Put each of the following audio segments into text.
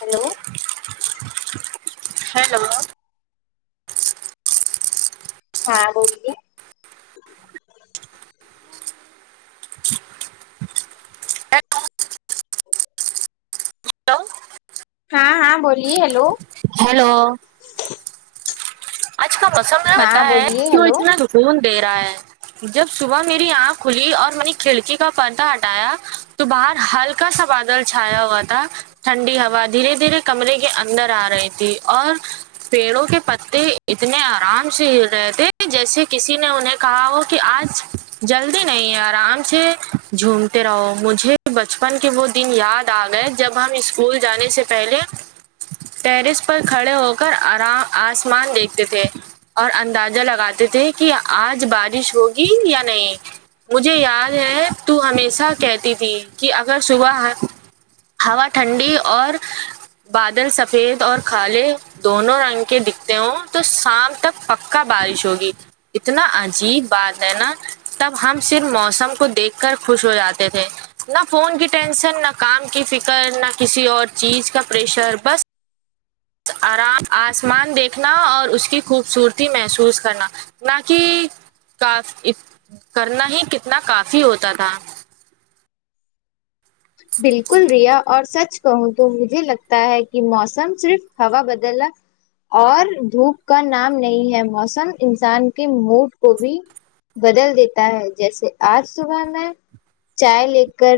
hello hello ہاں بولیے hello ہاں ہاں بولیے ہیلو ہیلو آج کا موسم ہاں پتا ہے بولیے کہوں ہیلو اتنا سکون دے رہا ہے جب صبح میری آنکھ کھلی اور میں نے کھڑکی کا پردہ ہٹایا تو باہر ہلکا سا بادل چھایا ہوا تھا ٹھنڈی ہوا دھیرے دھیرے کمرے کے اندر آ رہی تھی اور پیڑوں کے پتے اتنے آرام سے ہل رہے تھے جیسے کسی نے انہیں کہا ہو کہ آج جلدی نہیں ہے آرام سے جھومتے رہو مجھے بچپن کے وہ دن یاد آ گئے جب ہم اسکول جانے سے پہلے ٹیرس پر کھڑے ہو کر آرام آسمان دیکھیں تھے اور اندازہ لگاتے تھے کہ آج بارش ہوگی یا نہیں مجھے یاد ہے تو ہمیشہ کہتی تھی کہ اگر صبح ہوا ٹھنڈی اور بادل سفید اور کالے دونوں رنگ کے دکھتے ہ تو شام تک پککا بارش ہوگی اتنا عجیب بات ہے نا تب ہم صرف موسم کو دیکھ کر خوش ہو جاتے تھے نہ فون کی ٹینشن نہ کام کی فکر نہ کسی اور چیز کا پریشر بس آرام آسمان دیکھنا اور اس کی خوبصورتی محسوس کرنا نہ کہ کاف کرنا ہی کتنا کافی ہوتا تھا بالکل ریا اور سچ کہوں تو مجھے لگتا ہے کہ موسم صرف ہووا بدلنا اور دھوپ کا نام نہیں ہے موسم انسان کے موڈ کو بھی بدل دیتا ہے جیسے آج صبح میں چائے لے کر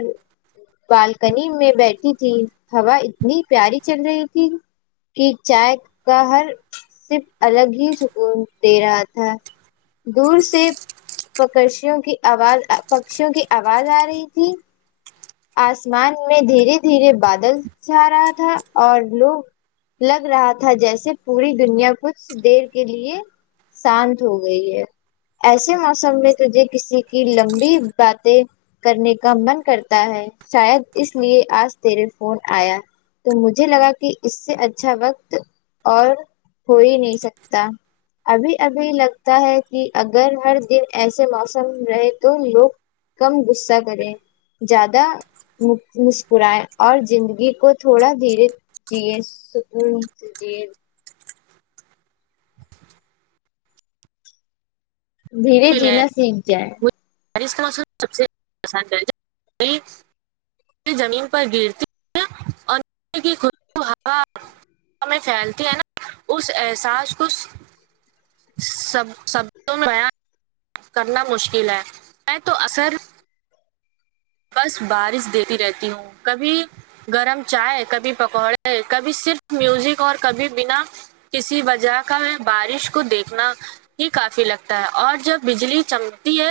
بالکنی میں بیٹھی تھی ہوا اتنی پیاری چل رہی تھی کہ چائے کا ہر صرف الگ ہی سکون دے رہا تھا دور سے پکشوں کی آواز پکشیوں کی آواز آ رہی تھی آسمان میں دھیرے دھیرے بادل جھا رہا تھا اور لوگ لگ رہا تھا جیسے پوری دنیا کچھ دیر کے لیے شانت ہو گئی ہے ایسے موسم میں تھے کسی کی لمبی باتیں کرنے کا من کرتا ہے شاید اس لیے آج تیرے فون آیا تو مجھے لگا کہ اس سے اچھا وقت اور ہو ہی نہیں سکتا ابھی ابھی لگتا ہے کہ اگر ہر دن ایسے موسم رہے تو لوگ کم غصہ کرے زیادہ مسکرائے اور زندگی کو تھوڑا دھیرے جی [unintelligible] سک جی دھیرے جینا سیکھ جائے بارش کا موسم سب سے آسان زمین پر گرتی خا [unintelligible] میں پھیلتی ہے نا اس احساس کو سب شبدوں میں بیان کرنا مشکل ہے ہے تو اثر بس بارش دیتی رہتی ہوں کبھی گرم چائے کبھی پکوڑے کبھی صرف میوزک اور کبھی بنا کسی وجہ کا میں بارش کو دیکھنا ہی کافی لگتا ہے اور جب بجلی چمکتی ہے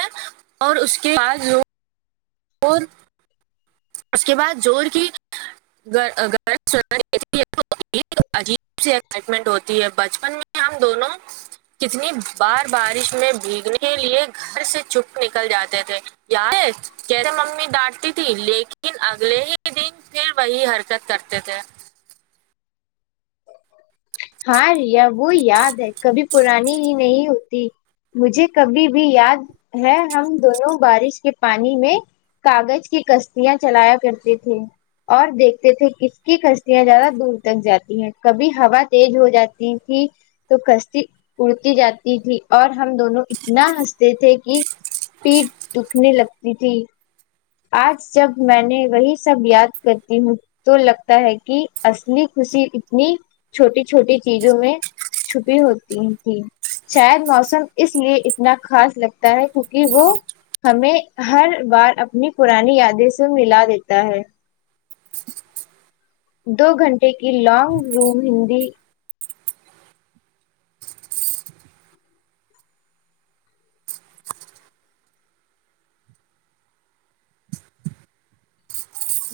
اور اس کے بعد اور اس کے بعد جور کی گرج چمک یہ عجیب سی ایکسائٹمنٹ ہوتی ہے بچپن میں ہم دونوں کتنی بار بارش میں بھیگنے کے لیے گھر سے چپ نکل جاتے تھے یاد ہے کیسے ممی ڈانٹتی تھی لے لیکن اگلے ہی دن پھر وہی حرکت کرتے تھے ہاں ریا وہ یاد ہے کبھی پرانی ہی نہیں ہوتی مجھے کبھی بھی یاد ہے ہم دونوں بارش کے پانی میں کاغذ کی کشتیاں چلایا کرتی تھی اور دیکھتے تھے کس کی کشیاں زیادہ دور تک جاتی ہیں کبھی ہوا تیز ہو جاتی تھی تو کشتی اڑتی جاتی تھی اور ہم دونوں اتنا ہنستے تھے کہ پیٹ دکھنے لگتی تھی آج جب میں نے وہی سب یاد کرتی ہوں تو لگتا ہے کہ اصلی خوشی اتنی چھوٹی چھوٹی چیزوں میں چھپی ہوتی تھی شاید موسم اس لیے اتنا خاص لگتا ہے کیونکہ وہ ہمیں ہر بار اپنی پرانی یادیں سے ملا دیتا ہے دو گھنٹے کی لانگ روم ہندی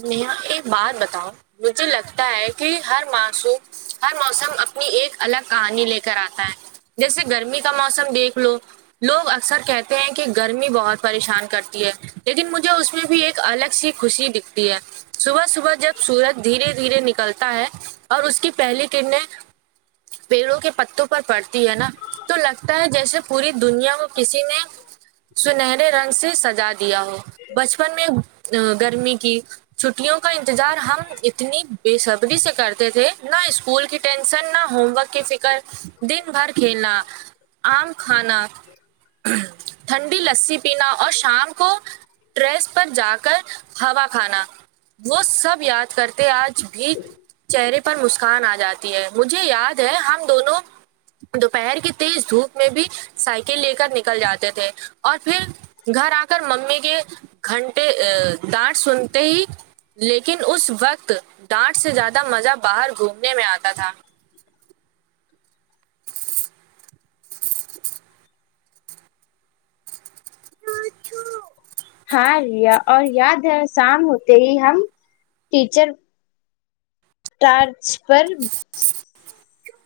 نیہا ایک بات بتاؤں مجھے لگتا ہے کہ ہر معصوم ہر موسم اپنی ایک الگ کہانی لے کر آتا ہے جیسے گرمی کا موسم دیکھ لو لوگ اکثر کہتے ہیں کہ گرمی بہت پریشان کرتی ہے لیکن مجھے اس میں بھی ایک الگ سی خوشی دکھتی ہے صبح صبح جب سورج دھیرے دھیرے نکلتا ہے اور اس کی پہلی کرنیں پیڑوں کے پتوں پر پڑتی ہے نا تو لگتا ہے جیسے پوری دنیا کو کسی نے سنہرے رنگ سے سجا دیا ہو بچپن میں گرمی کی چھٹیوں کا انتظار ہم اتنی بے صبری سے کرتے تھے نہ اسکول کی ٹینشن نہ ہوم ورک کی فکر دن بھر کھیلنا آم کھانا ٹھنڈی لسی پینا اور شام کو ٹریس پر جا کر ہوا کھانا وہ سب یاد کرتے آج بھی چہرے پر مسکان آ جاتی ہے مجھے یاد ہے ہم دونوں دوپہر کی تیز دھوپ میں بھی سائیکل لے کر نکل جاتے تھے اور پھر گھر آ کر ممی کے گھنٹے ڈانٹ سن تے ہی لیکن اس وقت ڈانٹ سے زیادہ مزہ باہر گھومنے میں آتا تھا ہاں ریا اور یاد ہے شام ہوتے ہی ہم ٹیچر ٹارچ پر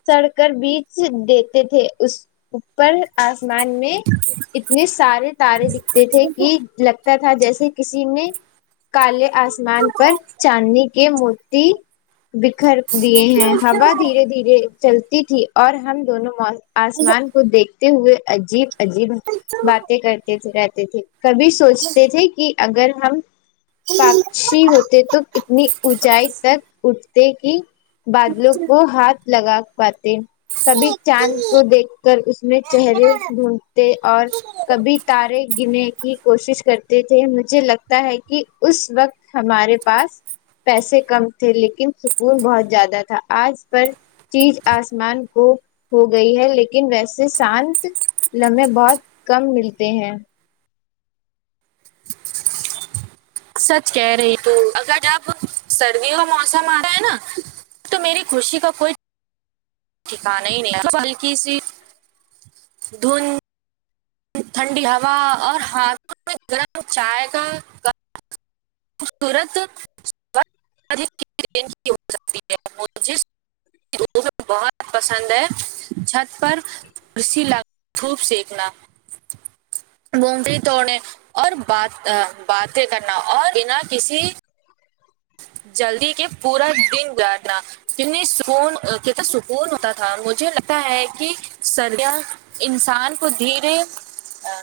سڑ کر بیچ دیتے تھے اس اوپر آسمان میں اتنے سارے تارے دکھتے تھے کہ لگتا تھا جیسے کسی نے کالے آسمان پر چاندنی کے موتی بکھر دیے ہیں ہوا دھیرے دھیرے چلتی تھی اور ہم دونوں آسمان کو دیکھتے ہوئے عجیب عجیب باتیں کرتے رہتے تھے کبھی سوچتے تھے کہ اگر ہم پکشی ہوتے تو اتنی اونچائی تک اٹھتے کی بادلوں کو ہاتھ لگا پاتے کبھی چاند کو دیکھ کر اس میں چہرے ڈھونڈتے اور کبھی تارے گنے کی کوشش کرتے تھے مجھے لگتا ہے کہ اس وقت ہمارے پاس پیسے کم تھے لیکن سکون بہت زیادہ تھا آج پر چیز آسمان کو ہوگئی ہے لیکن ویسے سانتہ لمحے بہت کم ملتے ہیں سچ کہہ رہی تو اگر اب سردیوں موسم آ رہا ہے نا تو میری خوشی کا کوئی ٹھکانا ہی نہیں کی سی دھون ٹھنڈی ہوا اور ہاتھوں میں گرم چائے کا [unintelligible] مجھے بہت پسند ہے چھت پر اسیی لگ دھوپ سیکھنا بونڈری توڑنے اور بات باتیں کرنا اور بینا کسی جلدی کے پورا دن جانا کتنی سکون کتنا سکون ہوتا تھا مجھے لگتا ہے کہ سردیا انسان کو دھیرے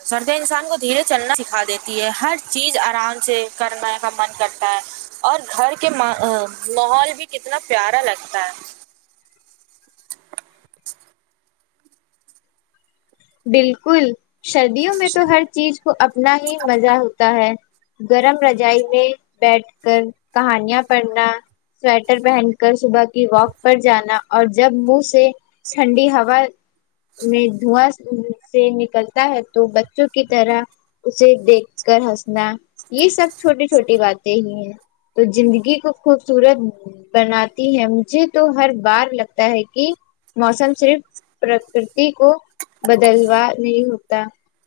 سردیں انسان کو دھیرے چلنا سکھا دیتی ہے ہر چیز آرام سے کرنے کا من کرتا ہے اور گھر کے ماحول آ بھی کتنا پیارا لگتا ہے بلکل سردیوں میں تو ہر چیز کو اپنا ہی مزہ ہوتا ہے گرم رضاعی میں بیٹھ کر کہانیاں پڑھنا سویٹر پہن کر صبح کی واک پر جانا اور جب منہ سے ٹھنڈی ہوا میں دھوا سہ منہ سے نکلتا ہے تو بچوں کی طرح اسے دیکھ کر ہنسنا یے سب چھوٹی چھوٹی باتیں ہی ہیں تو زندگی کو خوبصورت بناتی ہے مجھے تو ہر بار لگتا ہے کی موسم صرف پرکریتی کو بدلوا نہیں ہوتا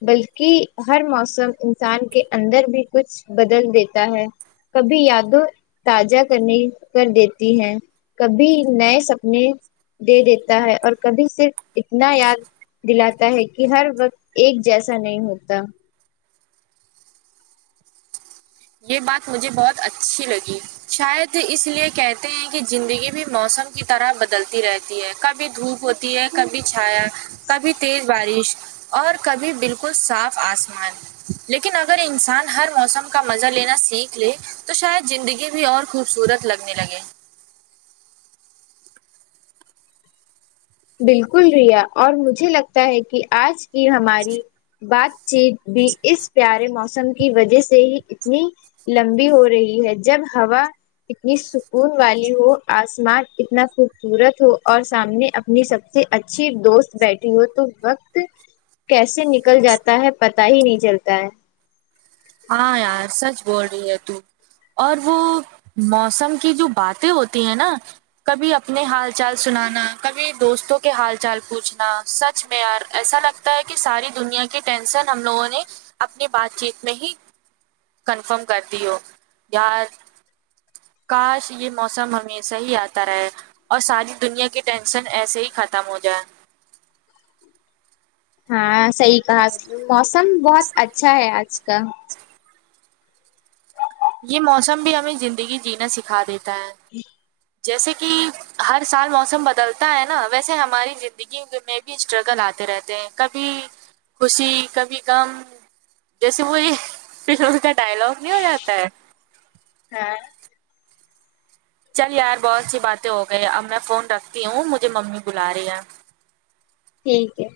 بلکی ہر موسم انسان کے اندر بھی کچھ بدل دیتا ہے کبھی یادوں تازہ کرنے کردیتی ہیں کبھی نئے سپنے دے دیتا ہے اور کبھی صرف اتنا یاد دلاتا ہے کی ہر وقت ایک جیسا نہیں ہوتا یے بات مجھے بہت اچھی لگی شاید اس لیے کہتے ہیں کی زندگی بھی موسم کی طرح بدلتی رہتی ہے کب کبھی دھوپ ہوتی ہے کبھی چھایا کبھی تیز بارش اور کبھی بالکل صاف آسمان لیکن اگر انسان ہر موسم کا مزہ لینا سیکھ لے تو شاید زندگی بھی اور خوبصورت لگنے لگے بلکل ریا اور مجھے لگتا ہے کی آج کی ہماری بات چیت بھی اس پیارے موسم کی وجہ سے ہی اتنی لمبی ہو رہی ہے جب ہوا اتنی سکون والی ہو آسمان اتنا خوبصورت ہو اور سامنے اپنی سب سے اچھی دوست بیٹھی ہو تو وقت کیسے نکل جاتا ہے پتا ہی نہیں چلتا ہے ہاں یار سچ بول رہی ہے تو اور وہ موسم کی جو باتیں ہوتی ہیں نا کبھی اپنے حال چال سنانا کبھی دوستوں کے حال چال پوچھنا سچ میں یار ایسا لگ تا ہے کی ساری دنیا کی ٹینشن ہم لوگوں نے اپنی بات چیت میں ہی کنفرم کردی ہو یار کاش یے موسم ہمشہ ہی آتا رہے اور ساری دنیا کی ٹینشن ایسے ہی ختم ہو جائے ہاں صحیح کہا موسم بہت اچھا ہے آج ک یے موسم بھی ہمیں زندگی جینا سکھا دیتا ہے جیسے کی ہر سال موسم بدلتا ہے نا ویسے ہماری زندگی میں بھی اسٹرگل آتے رہتے ہیں کبھی خوشی کبھی غم جیسے وہ یے فلم کا ڈائلگ نہیں ہو جاتا ہے ہاں چل یار بہت سی باتیں ہو گئی اب میں فون رکھتی ہوں مجھے ممی بلا رہی ہے ٹھیک ہے